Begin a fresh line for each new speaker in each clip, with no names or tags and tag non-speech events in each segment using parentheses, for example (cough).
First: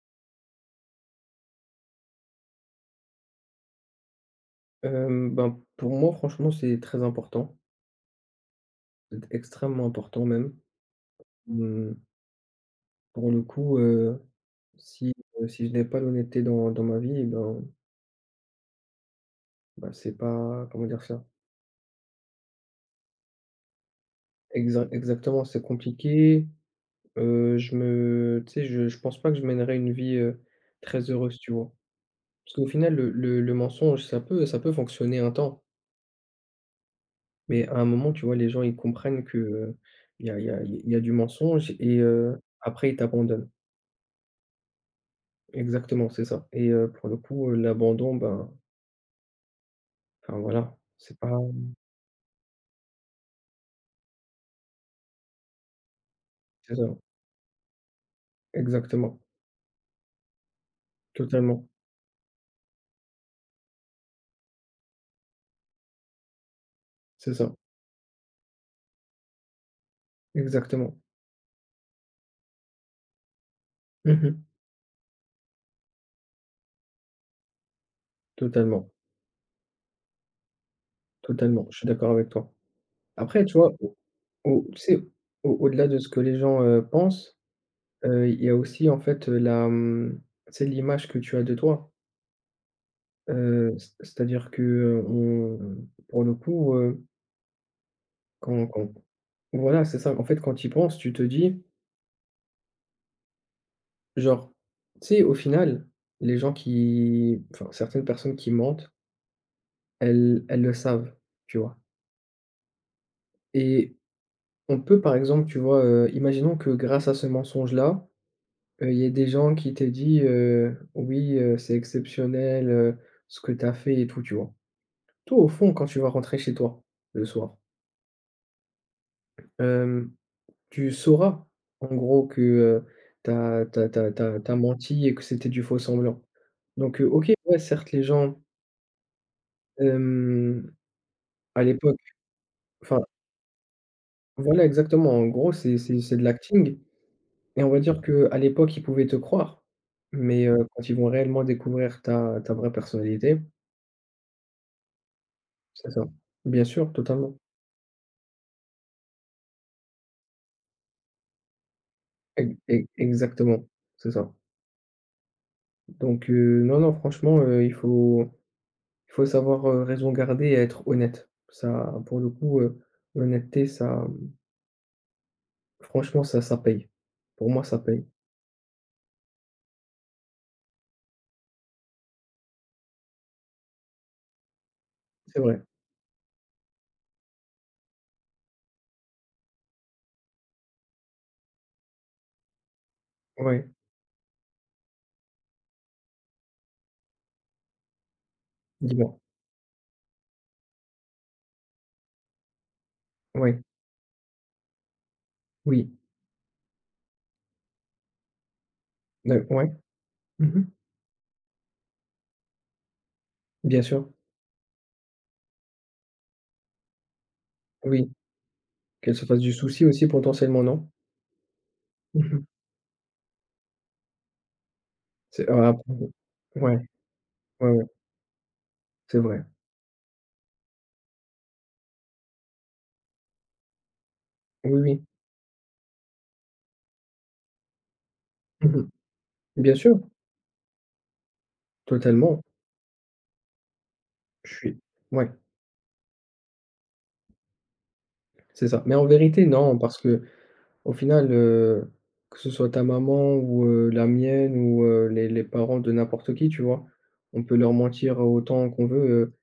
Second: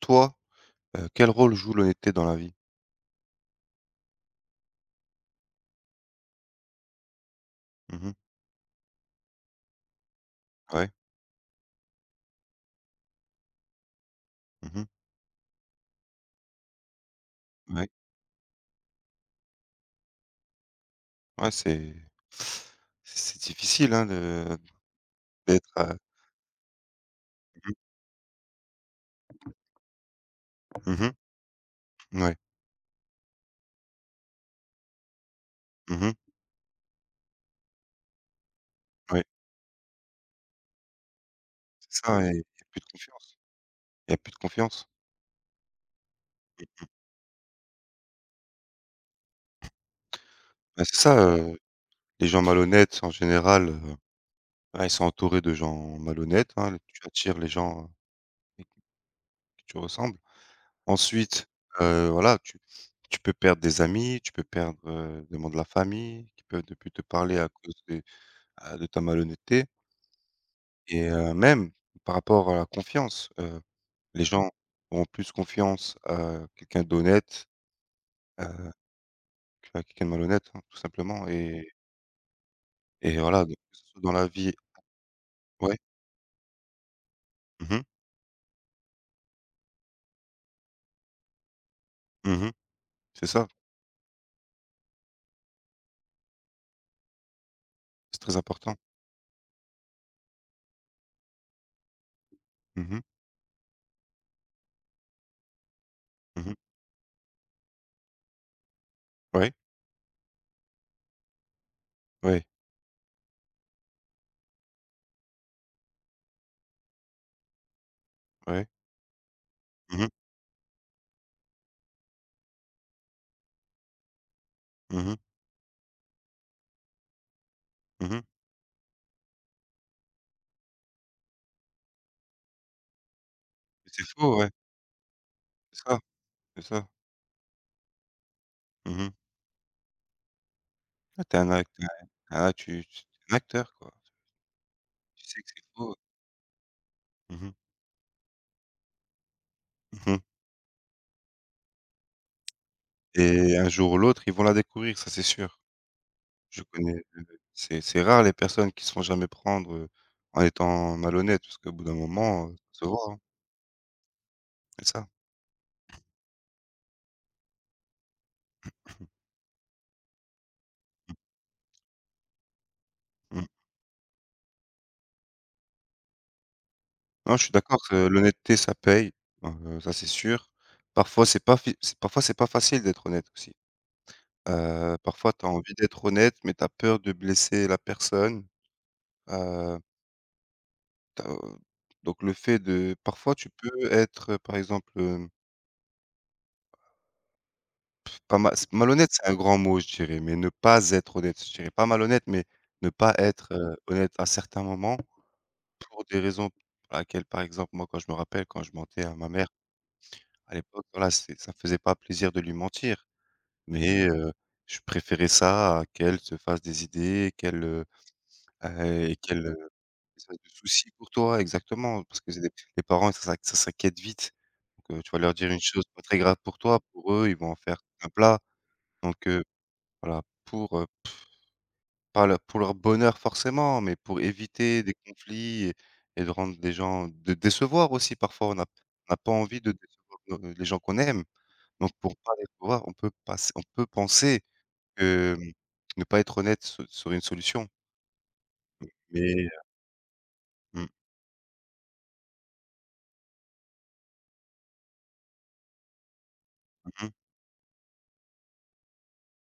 Toi, quel rôle joue l'honnêteté dans la vie?
Ben, pour moi, franchement, c'est très important.
Mmh.
C'est extrêmement important même.
Ouais.
Mmh. Mmh, pour le coup,
Mmh.
si, si je n'ai pas l'honnêteté dans ma vie, eh ben,
Ouais.
bah, c'est pas comment dire ça.
Ouais, c'est difficile, hein, de
Exactement, c'est
d'être,
compliqué, je
mmh
me tu sais, je pense pas que je mènerais une vie,
mh.
très
Mmh.
heureuse, tu vois?
Ouais.
Parce qu'au final, le mensonge, ça peut fonctionner un temps,
Mmh.
mais à un moment, tu vois, les gens, ils
Ouais.
comprennent que, il y a il y a il y a du mensonge et
C'est ça, ouais, il y a plus de
après ils
confiance.
t'abandonnent.
Il y a plus de confiance.
Exactement, c'est ça et pour le coup, l'abandon, ben, enfin voilà,
Bah, c'est
c'est
ça,
pas
les gens malhonnêtes en général, bah, ils sont entourés de gens malhonnêtes,
c'est
hein,
ça.
tu attires les gens avec
Exactement,
qui tu ressembles. Ensuite,
totalement,
voilà, tu peux perdre des amis, tu peux perdre, des membres de la famille qui peuvent ne plus te
c'est
parler à
ça,
cause de ta malhonnêteté.
exactement.
Et même par rapport à la confiance, les
Mmh.
gens auront plus confiance à quelqu'un d'honnête, heu,
Totalement,
qu'à quelqu'un de malhonnête, hein, tout simplement
totalement, je suis d'accord avec toi.
et voilà,
Après, tu
donc que
vois,
ce
au
soit dans la vie.
au tu sais, au
Ouais.
au-delà de ce que les gens, pensent,
Mmh mh.
il y a aussi en fait, la, mmh, tu l'image que tu as de toi.
Mmh. C'est ça,
C'est-à-dire que, on pour le coup,
c'est très
quand
important.
quand voilà, c'est ça. En fait, quand tu y penses, tu te dis,
Mmh mh.
genre, tu sais, au final, les gens
Mmh.
qui enfin, certaines personnes qui mentent,
Ouais,
elles le savent, tu vois?
ouais,
Et on peut, par exemple, tu vois, imaginons que grâce à ce mensonge-là,
ouais.
il y ait des gens qui t'aient
Mmh mh.
dit, «Oui, c'est exceptionnel, ce que tu as fait et tout», tu vois?
Mmh.
Toi, au fond, quand tu vas rentrer chez toi le soir,
Mmh.
hem, tu sauras, en gros, que, t'as, t'as,
C'est
t'as
faux,
as
ouais,
tu menti et que c'était du faux
c'est ça,
semblant.
c'est ça.
Donc, OK, ouais, certes, les gens,
Mmh.
hem
Ah t'es un
à
act
l'époque,
ah tu
enfin,
tu es un acteur, quoi.
voilà exactement,
Tu
en
sais que
gros,
c'est
c'est
faux.
c'est c'est de l'acting
Mmh mh.
et on va dire qu'à l'époque, ils pouvaient te croire,
Mmh.
mais quand ils vont réellement découvrir ta vraie personnalité.
Et un jour ou l'autre, ils vont la découvrir, ça c'est sûr.
C'est ça.
Je
Bien sûr,
connais,
totalement.
c'est rare les personnes qui se font jamais prendre, en étant malhonnêtes parce qu'au bout d'un moment,
Ex
ça se
ex
voit, hein,
exactement, c'est ça.
c'est ça.
Donc non, non, franchement, il faut savoir, raison garder et être honnête. Ça, pour le coup,
Mmh.
l'honnêteté, ça, franchement, ça paye.
Non, je
Pour
suis
moi, ça
d'accord que
paye.
l'honnêteté ça paye, ça c'est sûr. Parfois c'est pas facile d'être honnête aussi. Parfois
C'est
tu as
vrai.
envie d'être honnête, mais tu as peur de blesser la personne. Heu, tu as donc le fait de parfois tu
Ouais.
peux être, par exemple, hem Pas ma c malhonnête,
Dis-moi.
c'est un grand mot, je dirais, mais ne pas être honnête, je dirais pas malhonnête, mais ne pas être,
Ouais.
honnête à certains moments
Oui.
pour des raisons pour laquelle, par exemple, moi, quand je mentais à ma
Heu,
mère
ouais. Mmh
à
mh.
l'époque, voilà, c'est ça me faisait pas plaisir de lui mentir,
Bien
mais
sûr.
je préférais ça à qu'elle se fasse des idées, qu'elle,
Oui. Qu'elle
et
se fasse
qu'elle,
du souci aussi
se fasse du
potentiellement, non?
souci pour toi, exactement, parce
Mmh
que c'est
mh.
des les parents, ça s'inquiète vite, donc tu vas leur
C'est
dire une
ah p
chose pas très grave pour
ouais,
toi, pour eux, ils vont en
ouais,
faire
ouais,
un plat, donc
c'est vrai.
voilà, pour, Pas le pour leur bonheur forcément, mais pour
Oui,
éviter des
oui.
conflits et de rendre les gens de décevoir aussi parfois.
Mmh mh.
On n'a pas envie de
Bien sûr,
décevoir nos les gens qu'on aime. Donc pour pas
totalement.
les décevoir, on peut penser
Je suis ouais,
que, ne pas être honnête se serait une solution.
c'est ça. Mais en
Mais
vérité, non, parce
mmh,
qu'au final, que ce soit ta maman ou, la mienne ou, les parents de n'importe qui, tu vois?
mmh,
On peut leur mentir autant qu'on veut,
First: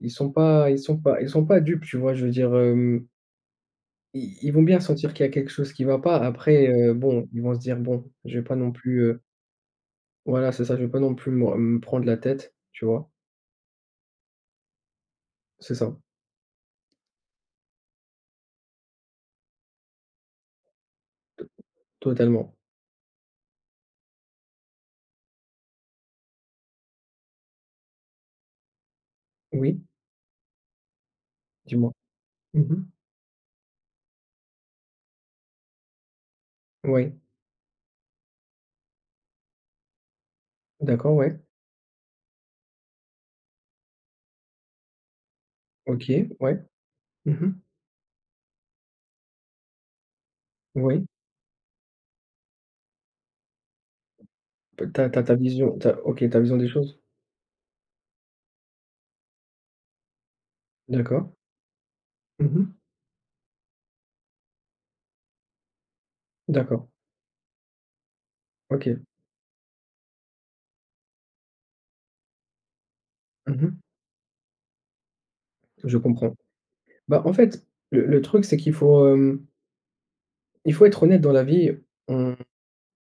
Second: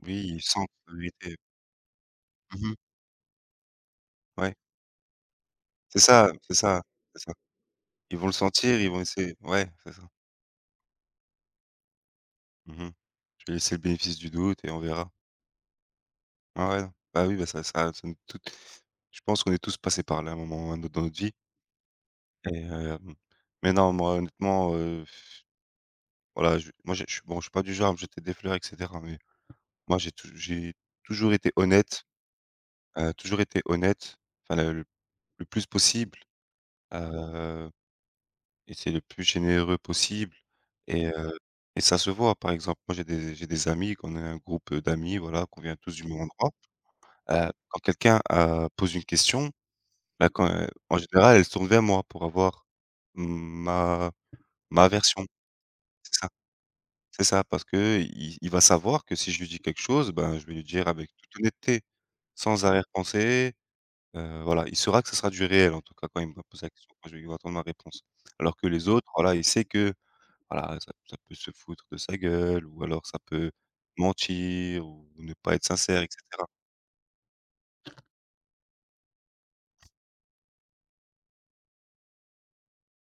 ils
oui,
sont
ils sentent
pas ils
la
sont pas ils
vérité.
sont pas dupes, tu vois? Je veux dire,
Mmh.
ils
Ouais.
vont bien sentir qu'il y a quelque chose qui va
C'est
pas.
ça, c'est
Après,
ça, c'est
bon,
ça.
ils vont se dire: «Bon,
Ils vont le
je vais pas non
sentir, ils
plus,
vont
heu»
essayer ouais, c'est ça.
Voilà, c'est ça, je veux pas non plus me prendre la tête, tu
Mmh.
vois?
Je vais laisser le bénéfice du doute et on verra.
C'est ça,
Ouais, ouais, non. Bah, oui, bah, ça ça ça nous toutes je pense qu'on est tous passés par là à un moment ou à un autre dans notre vie
to totalement.
et mais non, moi, honnêtement, voilà, je moi, je suis bon, je suis pas du genre à me jeter des fleurs et cetera, mais
Oui,
moi, j'ai toujours été
dis-moi.
honnête,
Mmh mh.
toujours été honnête, enfin, le plus possible,
Ouais,
heu, essayer le plus généreux possible et
d'accord,
heu
ouais.
et ça se voit. Par exemple, moi, j'ai des amis, qu'on est un groupe, d'amis, voilà, qu'on vient tous du
OK,
même endroit.
ouais. Mmh mh.
Quand quelqu'un, pose une question Bah, quand, en
Oui.
général, elles se tournent vers moi pour avoir ma
P
ma
tu as
version.
ta vision tu
C'est
OK,
ça,
ta vision des choses.
c'est ça, parce qu'il il va savoir que si je lui dis quelque chose, ben, je vais lui dire avec
D'accord.
toute honnêteté,
Mmh
sans
mh.
arrière-pensée, voilà. Il saura que ce sera du réel, en tout cas, quand il me pose la
D'accord.
question, quand je il va attendre ma réponse. Alors que les
OK.
autres, voilà, il sait que, voilà, ça peut se foutre de sa gueule ou alors ça peut
Mmh mh.
mentir ou ne pas être
Je
sincère et
comprends.
cetera.
Bah, en fait, le truc, c'est qu'il faut, il faut être honnête dans la vie, on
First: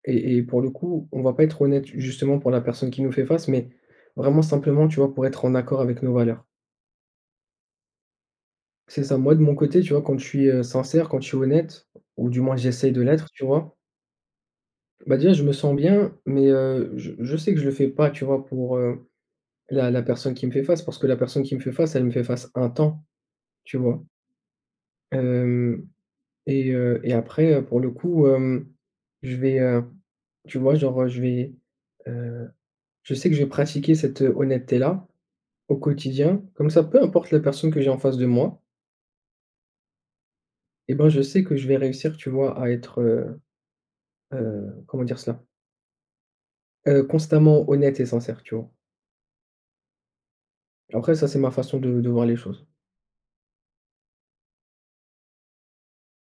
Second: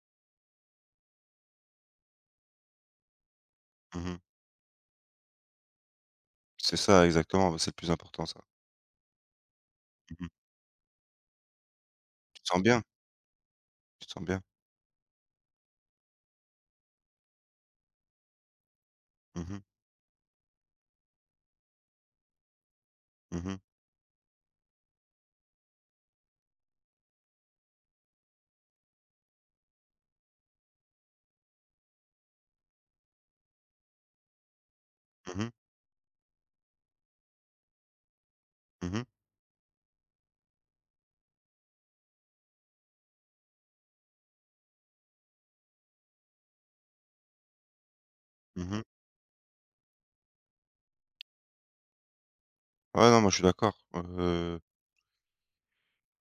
et pour le coup, on va pas être honnête justement pour la personne qui nous fait face, mais
Mmh mh.
vraiment simplement, tu vois, pour être en accord avec nos valeurs.
C'est ça, exactement, bah, c'est le plus important, ça.
C'est ça. Moi, de mon côté, tu vois, quand je
Mmh mh.
suis, sincère, quand je suis honnête, ou du
Tu te
moins
sens bien,
j'essaye de l'être, tu vois?
tu te sens bien.
Bah, déjà, je me sens bien, mais, je sais que je le fais pas, tu vois, pour,
Mmh mh.
la personne qui me fait face, parce que la personne qui me fait face, elle me fait face un temps,
Mmh mh.
tu vois? Hem et après, pour le coup, je vais, heu, tu vois, genre, heu, je sais que je vais pratiquer cette, honnêteté-là
Mmh mh.
au quotidien. Comme ça, peu importe la personne que j'ai en face de moi,
Mmh mh.
et ben, je sais que je vais réussir, tu vois, à être, comment dire cela? Constamment honnête et sincère, tu vois?
Mmh mh.
Après ça, c'est ma façon de voir les choses.
Ouais, non, moi, je suis d'accord.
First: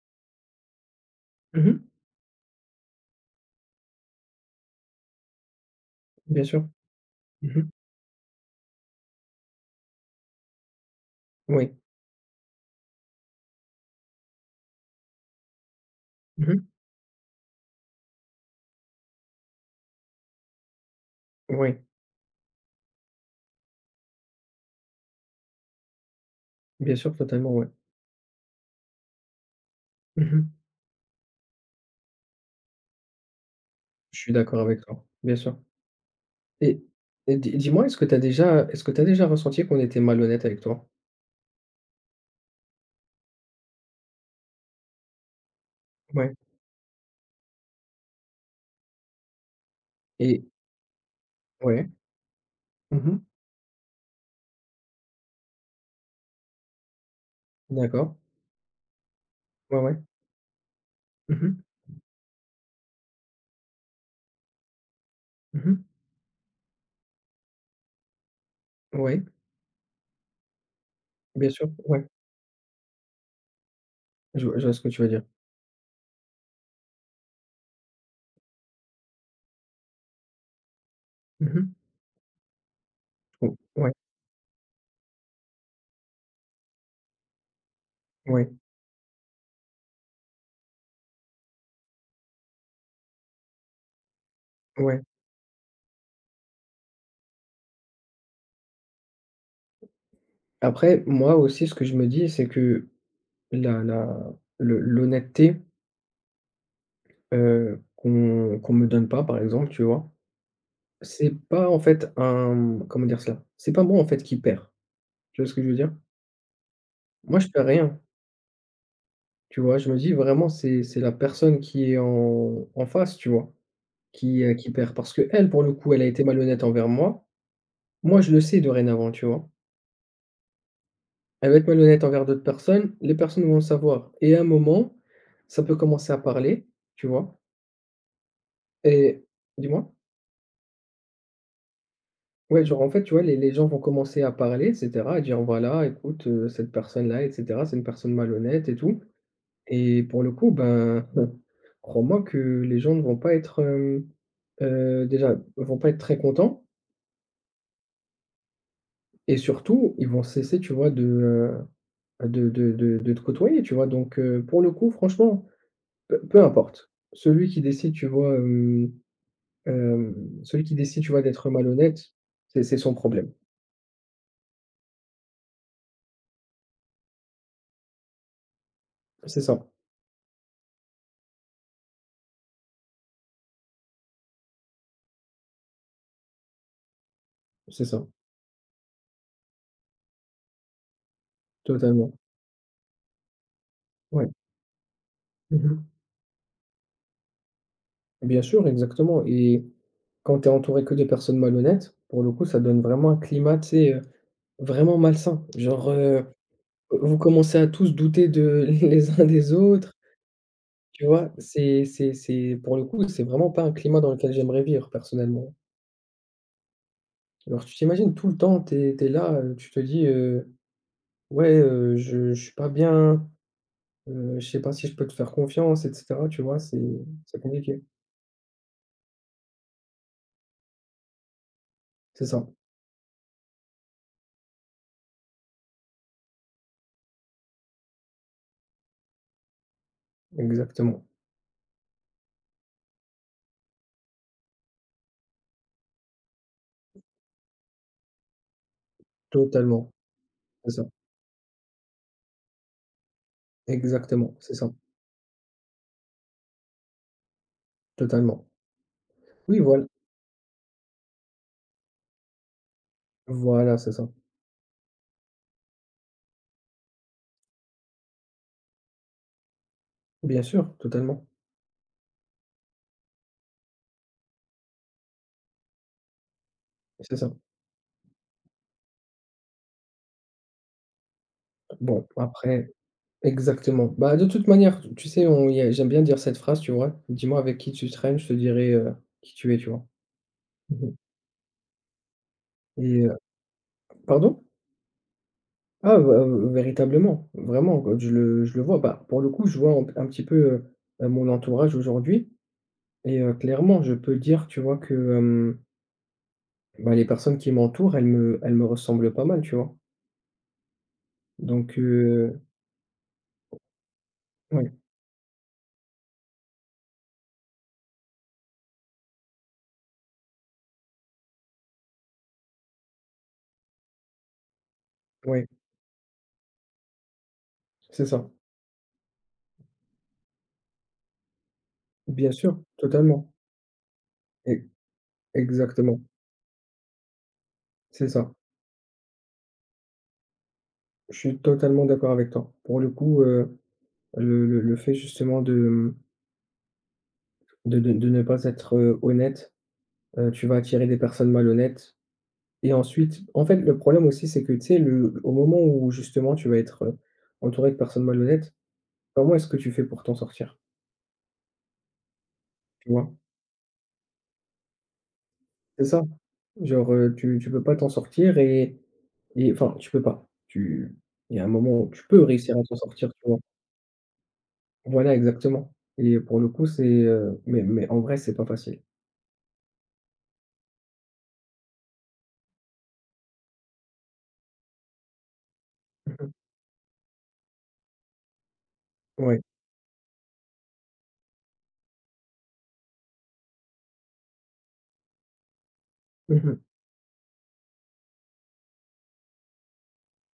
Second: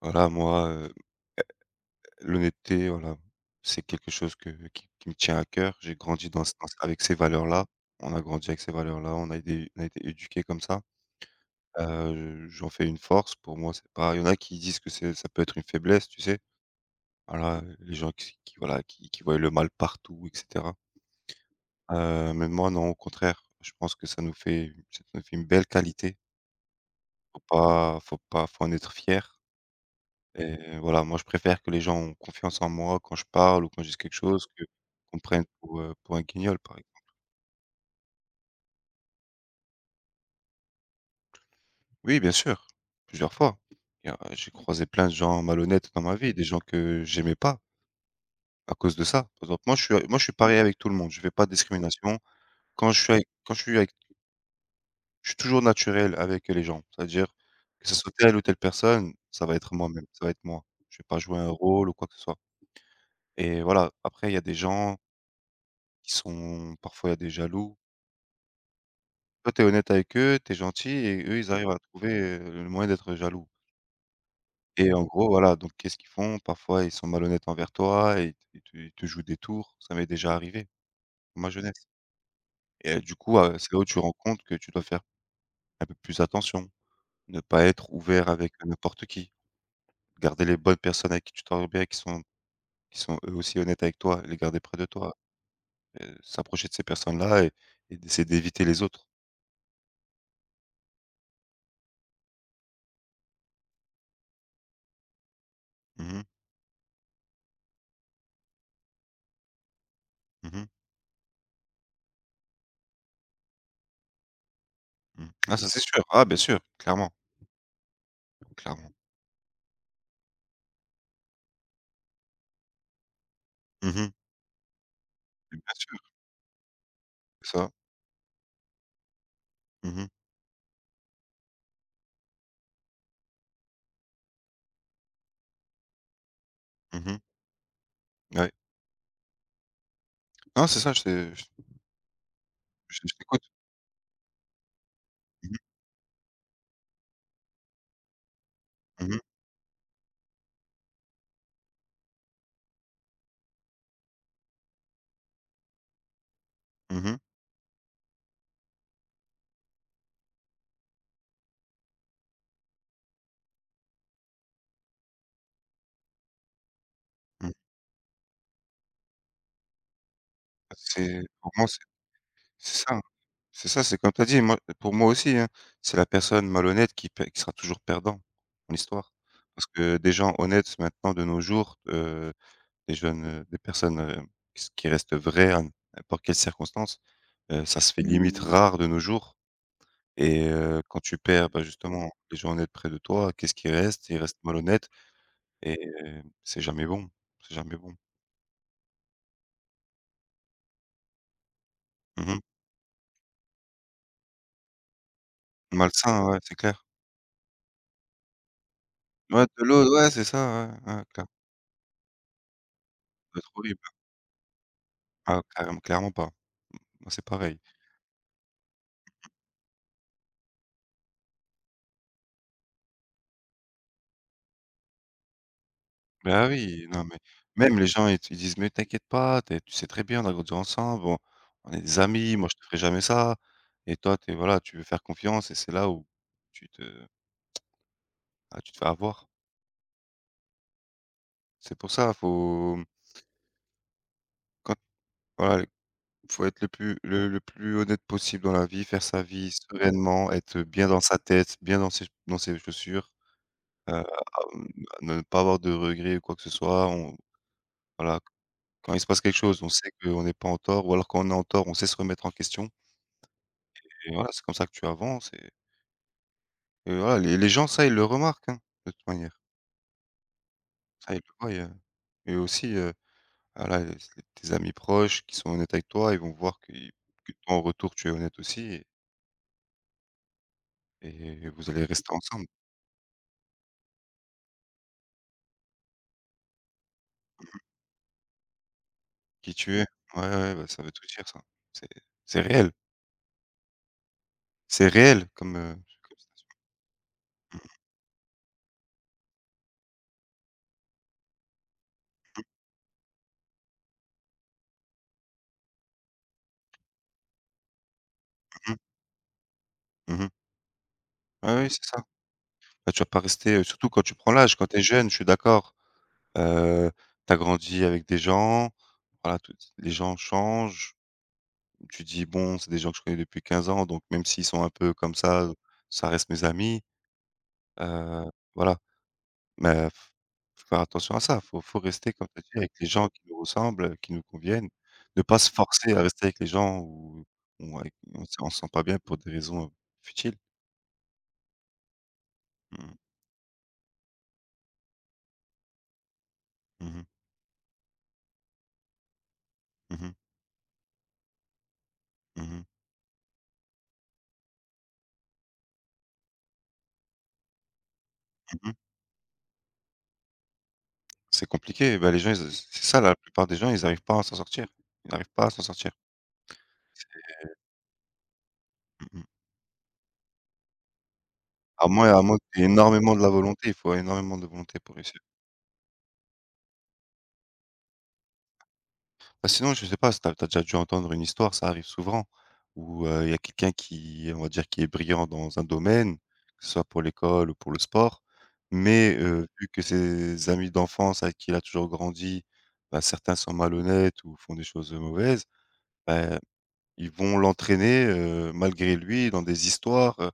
Voilà, moi,
Mmh mh.
l'honnêteté, voilà, c'est quelque chose que qui me tient à cœur. J'ai grandi
Bien sûr.
dans c avec ces
Mmh
valeurs-là.
mh.
On a grandi avec ces valeurs-là. On a été éduqués comme ça.
Oui.
J'en fais une force. Pour moi, c'est pas il y en a qui disent que c'est ça peut être une faiblesse, tu sais?
Mmh mh.
Voilà, les gens voilà, qui voient le mal partout et cetera.
Oui.
Mais moi, non, au contraire, je pense que ça nous fait une belle qualité.
Bien sûr,
Faut
totalement, ouais.
pas faut pas faut en être fier.
Mmh mh.
Et voilà, moi, je préfère que les gens ont confiance en moi quand je parle ou quand je dis quelque
Je suis
chose
d'accord
que
avec toi.
qu'on me
Bien
prenne
sûr
pour un guignol, par
et
exemple.
et dis-moi, est-ce que tu as déjà ressenti qu'on était malhonnête avec toi?
Oui, bien sûr, plusieurs fois. Il y a j'ai croisé plein de gens malhonnêtes dans ma
Ouais
vie, des gens que j'aimais pas à cause de ça. Par exemple, moi, je suis
et
pareil avec tout le monde, je fais pas de
ouais.
discrimination. Quand je
Mmh
suis
mh.
avec quand je suis avec je suis toujours naturel avec les gens. C'est-à-dire que ce soit
D'accord.
telle ou telle personne,
Ouais, ouais.
ça va être moi. Je vais pas
Mmh
jouer un
mh.
rôle ou quoi que ce soit. Et voilà, après il y a des gens
Mmh mh.
qui sont parfois il y a des jaloux.
Ouais,
Toi, tu es honnête avec eux, tu es gentil et eux, ils
bien
Mmh.
sûr,
arrivent à
ouais.
trouver, le moyen d'être jaloux
Je vois ce que
et
tu
en
veux dire.
gros, voilà, donc qu'est-ce qu'ils font? Parfois, ils sont malhonnêtes envers toi et ils te jouent des tours. Ça m'est déjà arrivé, dans ma
Mmh mh.
jeunesse et
O
c'est là où
ouais,
tu rends compte que tu dois faire un peu plus attention. Ne pas être ouvert
ouais,
avec n'importe qui. Garder les bonnes personnes avec qui tu t'entends bien, qui sont eux aussi honnêtes avec toi, les garder près de
ouais.
toi, s'approcher de ces personnes-là et d'essayer d'éviter les autres.
Après moi aussi, ce que je me dis, c'est que La la le l'honnêteté,
Mmh mh.
qu'on me donne pas, par exemple, tu vois?
Mmh.
C'est pas, en fait, un comment dire cela? C'est pas moi, en fait, qui perds.
Mmh.
Tu vois ce
Ah
que
ça,
je veux
c'est
dire?
sûr. Ah bien sûr, clairement,
Moi, je perds rien,
clairement.
tu vois? Je me dis vraiment c'est la personne qui est en face, tu vois?
Mmh.
Qui perd parce que elle
Oui,
pour le
bien
coup,
sûr,
elle a été malhonnête envers moi.
c'est ça.
Moi, je le sais dorénavant, tu vois?
Mmh mh.
Elle va être malhonnête envers d'autres personnes, les personnes vont le savoir et à un moment, ça peut commencer à parler, tu
Mmh mh.
vois?
Ouais.
Et dis-moi?
Non, c'est ça,
Ouais, genre, en fait, tu
je
vois, les
t'écoute.
les gens vont commencer à parler et cetera, à dire:
Mmh mh.
«Voilà, écoute, cette personne-là et cetera, c'est une personne malhonnête et tout»
Mmh mh.
et pour le coup, ben, (laughs) crois-moi que les gens ne vont pas être, déjà, vont pas être très contents et surtout, ils vont cesser, tu vois, de te côtoyer, tu vois? Donc pour le coup, franchement, peu importe.
Mmh
Celui qui
mh.
décide, tu vois, hem, celui qui décide, tu
C'est
vois, d'être
pour moi, c'est
malhonnête, c'est
c'est
son
ça, hein.
problème.
C'est ça, c'est comme tu as dit, moi pour moi aussi, hein, c'est la personne malhonnête qui sera toujours perdant dans l'histoire.
C'est ça,
Parce que des gens honnêtes maintenant de nos jours, des jeunes, des personnes, qui restent vraies à n'importe quelle circonstance, ça
c'est
se fait
ça,
limite Mmh. rare de nos jours et quand tu perds, bah, justement
totalement.
les gens honnêtes près de toi, qu'est-ce qui reste? Il
Ouais.
reste malhonnête. Et
Mmh.
c'est jamais bon, c'est jamais bon.
Bien sûr, exactement et quand tu es entouré que de personnes malhonnêtes, pour
Mmh
le
mh.
coup, ça donne vraiment un climat, tu sais, vraiment malsain. Genre,
Malsain, ouais, c'est clair.
vous commencez à tous douter de (laughs) les uns
Ouais,
des
de l'eau,
autres,
ouais, c'est ça, ouais, ouais, ouais,
tu
clair.
vois? C'est pour le coup, c'est
Ça doit
vraiment
être
pas un
horrible.
climat dans lequel j'aimerais vivre
Ah,
personnellement.
clairement clairement pas. Moi, c'est pareil.
Alors tu t'imagines tout le temps, t'es es là, tu te dis, «Ouais, je suis pas bien, je sais pas si je peux te faire confiance» et cetera, tu
Bah,
vois? C'est
oui, non, mais
c'est
même
compliqué.
les gens, ils disent: «Mais t'inquiète pas, tu sais très bien, on a grandi ensemble, on est des
C'est
amis,
ça,
moi, je te ferai jamais ça» et toi, tu es voilà, tu veux faire confiance et c'est là où tu te ah, tu te fais avoir.
exactement,
C'est pour ça, faut quand voilà faut être le plus honnête possible dans la vie, faire sa vie Mmh.
totalement,
sereinement, être
c'est ça,
bien dans sa tête, bien dans ses chaussures, à
exactement, c'est ça.
ne pas avoir de regrets ou quoi que ce soit. On voilà,
Totalement.
quand il se passe quelque
Oui,
chose, on
voilà.
sait qu'on n'est pas en tort ou alors quand on est en tort, on sait se remettre en question
Voilà, c'est ça.
et voilà, c'est comme ça que tu avances et voilà, les gens ça, ils le remarquent, hein, de toute manière.
Bien sûr,
Ça, ils
totalement.
le voient et aussi, voilà, les tes amis proches qui sont honnêtes avec toi, ils vont voir qu'ils
C'est ça.
que toi, en retour, tu es honnête aussi et vous allez
Bon,
rester ensemble.
après exactement. Bah, de toute manière, t tu sais, on y a j'aime bien dire cette phrase, tu vois? «Dis-moi avec qui tu traînes, je te dirai, qui tu
Qui
es», tu
tu
vois?
es? Ouais, ouais, bah, ça
Mmh.
veut tout dire ça. C'est c'est réel,
Et pardon?
c'est réel comme,
Ah, bah,
ça.
véritablement, vraiment, je le vois. Bah, pour le coup, je vois un petit peu, mon entourage aujourd'hui et clairement, je peux dire, tu vois, que, bah, les personnes qui m'entourent, elles me
Mmh.
ressemblent pas mal, tu vois?
Mmh mh. Ouais, oui,
Donc
c'est ça. Bah, tu vas pas rester, surtout quand tu prends l'âge, quand
ouais,
tu es jeune, je suis d'accord. Heu, tu as grandi avec des gens, voilà, tout les gens changent. Tu dis: «Bon, c'est des gens que je connais depuis 15 ans, donc même s'ils sont un peu comme
ouais,
ça reste mes amis».
c'est
Heu,
ça.
voilà. Mais f faut faire attention à ça, faut rester comme
Bien
tu as dit
sûr,
avec les gens qui
totalement.
nous ressemblent, qui nous
E
conviennent, ne pas se forcer
exactement,
à rester avec les gens où avec
c'est ça.
on se sent pas bien pour des raisons, futiles.
Je suis totalement d'accord avec toi. Pour le
Mmh.
coup, le fait justement de,
Mmh.
de ne pas être, honnête,
Mmh mh.
tu vas attirer des personnes malhonnêtes
Mmh mh.
et ensuite en fait, le problème aussi, c'est que, tu sais, le au moment où justement tu vas être, entouré de personnes malhonnêtes,
Mmh mh.
comment est-ce que tu fais pour t'en sortir?
C'est compliqué, bah, les gens ils a c'est
Tu
ça
vois?
la plupart des gens, ils arrivent pas à s'en sortir. Ils arrivent pas à s'en
C'est
sortir.
ça. Genre, tu peux pas t'en sortir et
Mmh mh.
et enfin, tu peux pas. Tu il y a un moment où tu peux
À moins que
réussir à
tu aies
t'en sortir,
énormément
tu
de la
vois?
volonté, il faut énormément de volonté pour
Voilà,
réussir.
exactement et pour le coup, c'est, mais en vrai, c'est pas facile.
Bah, sinon, je sais pas si tu as déjà dû entendre une histoire, ça arrive souvent, où, il y a quelqu'un qui, on va dire, qui est brillant dans un
Mmh
domaine,
mh.
que ce soit pour l'école ou pour le sport, mais
Ouais.
vu que ses amis d'enfance avec qui il a toujours grandi, bah, certains sont malhonnêtes ou font des choses, mauvaises, bah,
Mmh mh.
ils vont l'entraîner, malgré lui dans des histoires,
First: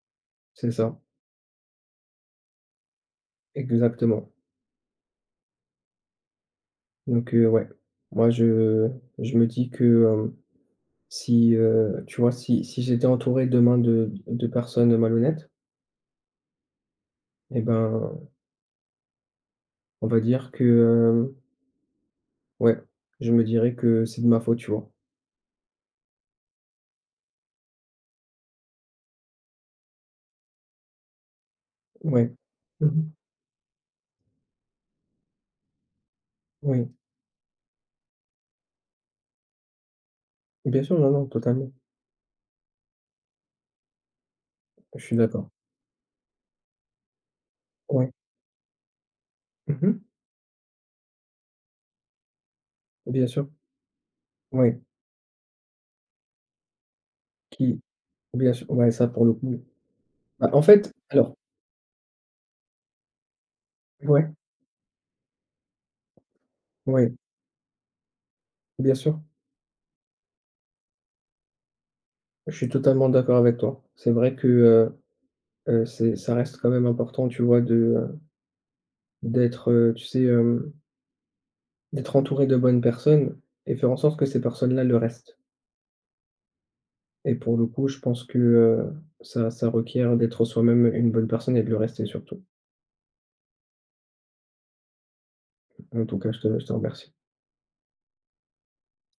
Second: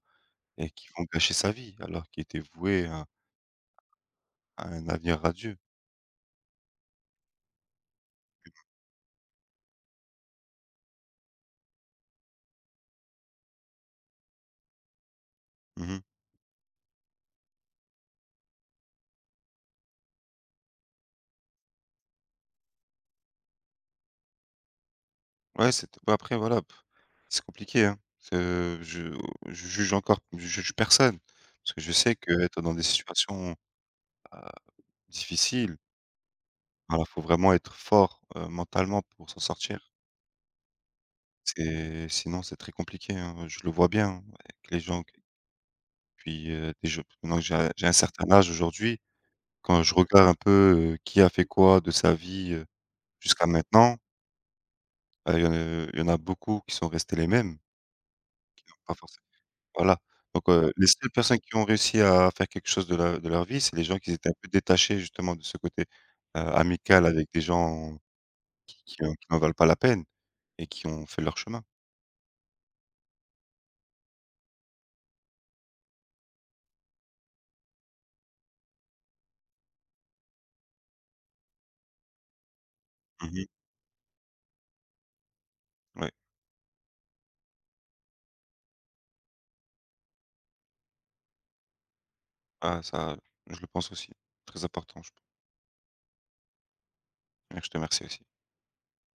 et
C'est
qui
ça,
vont gâcher sa vie alors qu'il était voué
exactement.
à un avenir radieux.
Donc ouais, moi, je me dis que, si, tu vois, si j'étais entouré demain de personnes malhonnêtes
Mmh.
et ben, on va dire que, ouais, je me dirais que c'est de ma faute, tu vois?
Ouais, c'est bah, après voilà, c'est compliqué, hein. Ce je juge encore je juge personne, parce que je sais
Ouais.
qu'être dans des
Mmh mh.
situations difficiles,
Oui.
voilà, faut vraiment être fort, mentalement pour s'en sortir.
Bien sûr, non, non, totalement.
C'est très compliqué, hein, je le vois bien, hein, avec les
Je
gens que-
suis d'accord.
puis, des je maintenant que j'ai un
Ouais.
certain âge aujourd'hui,
Mmh
quand je
mh.
regarde un peu, qui a fait quoi de sa vie,
Bien
jusqu'à
sûr.
maintenant,
Ouais,
bah, il y en a beaucoup qui sont restés les mêmes,
qui bien sûr, ouais,
pas
ça, pour
forcément.
le coup
Voilà, donc
bah, en
les
fait,
seules
alors.
personnes qui ont réussi à faire quelque chose de leur vie, c'est les gens qui
Ouais,
étaient un peu détachés justement de ce côté, amical
ouais,
avec des gens
bien sûr.
qui n'en valent pas la peine et qui ont fait leur chemin.
Je suis totalement d'accord avec toi. C'est vrai que, c'est ça reste quand même important, tu vois, de, d'être, tu sais, hem, d'être entouré de bonnes personnes
Mmh.
et faire en sorte que ces personnes-là le restent
Ouais.
et pour le coup, je pense que, ça requiert d'être soi-même une bonne personne et de le rester surtout.
Ah ça, je le pense aussi. Très important,
En tout cas, je te remercie.
je te remercie aussi.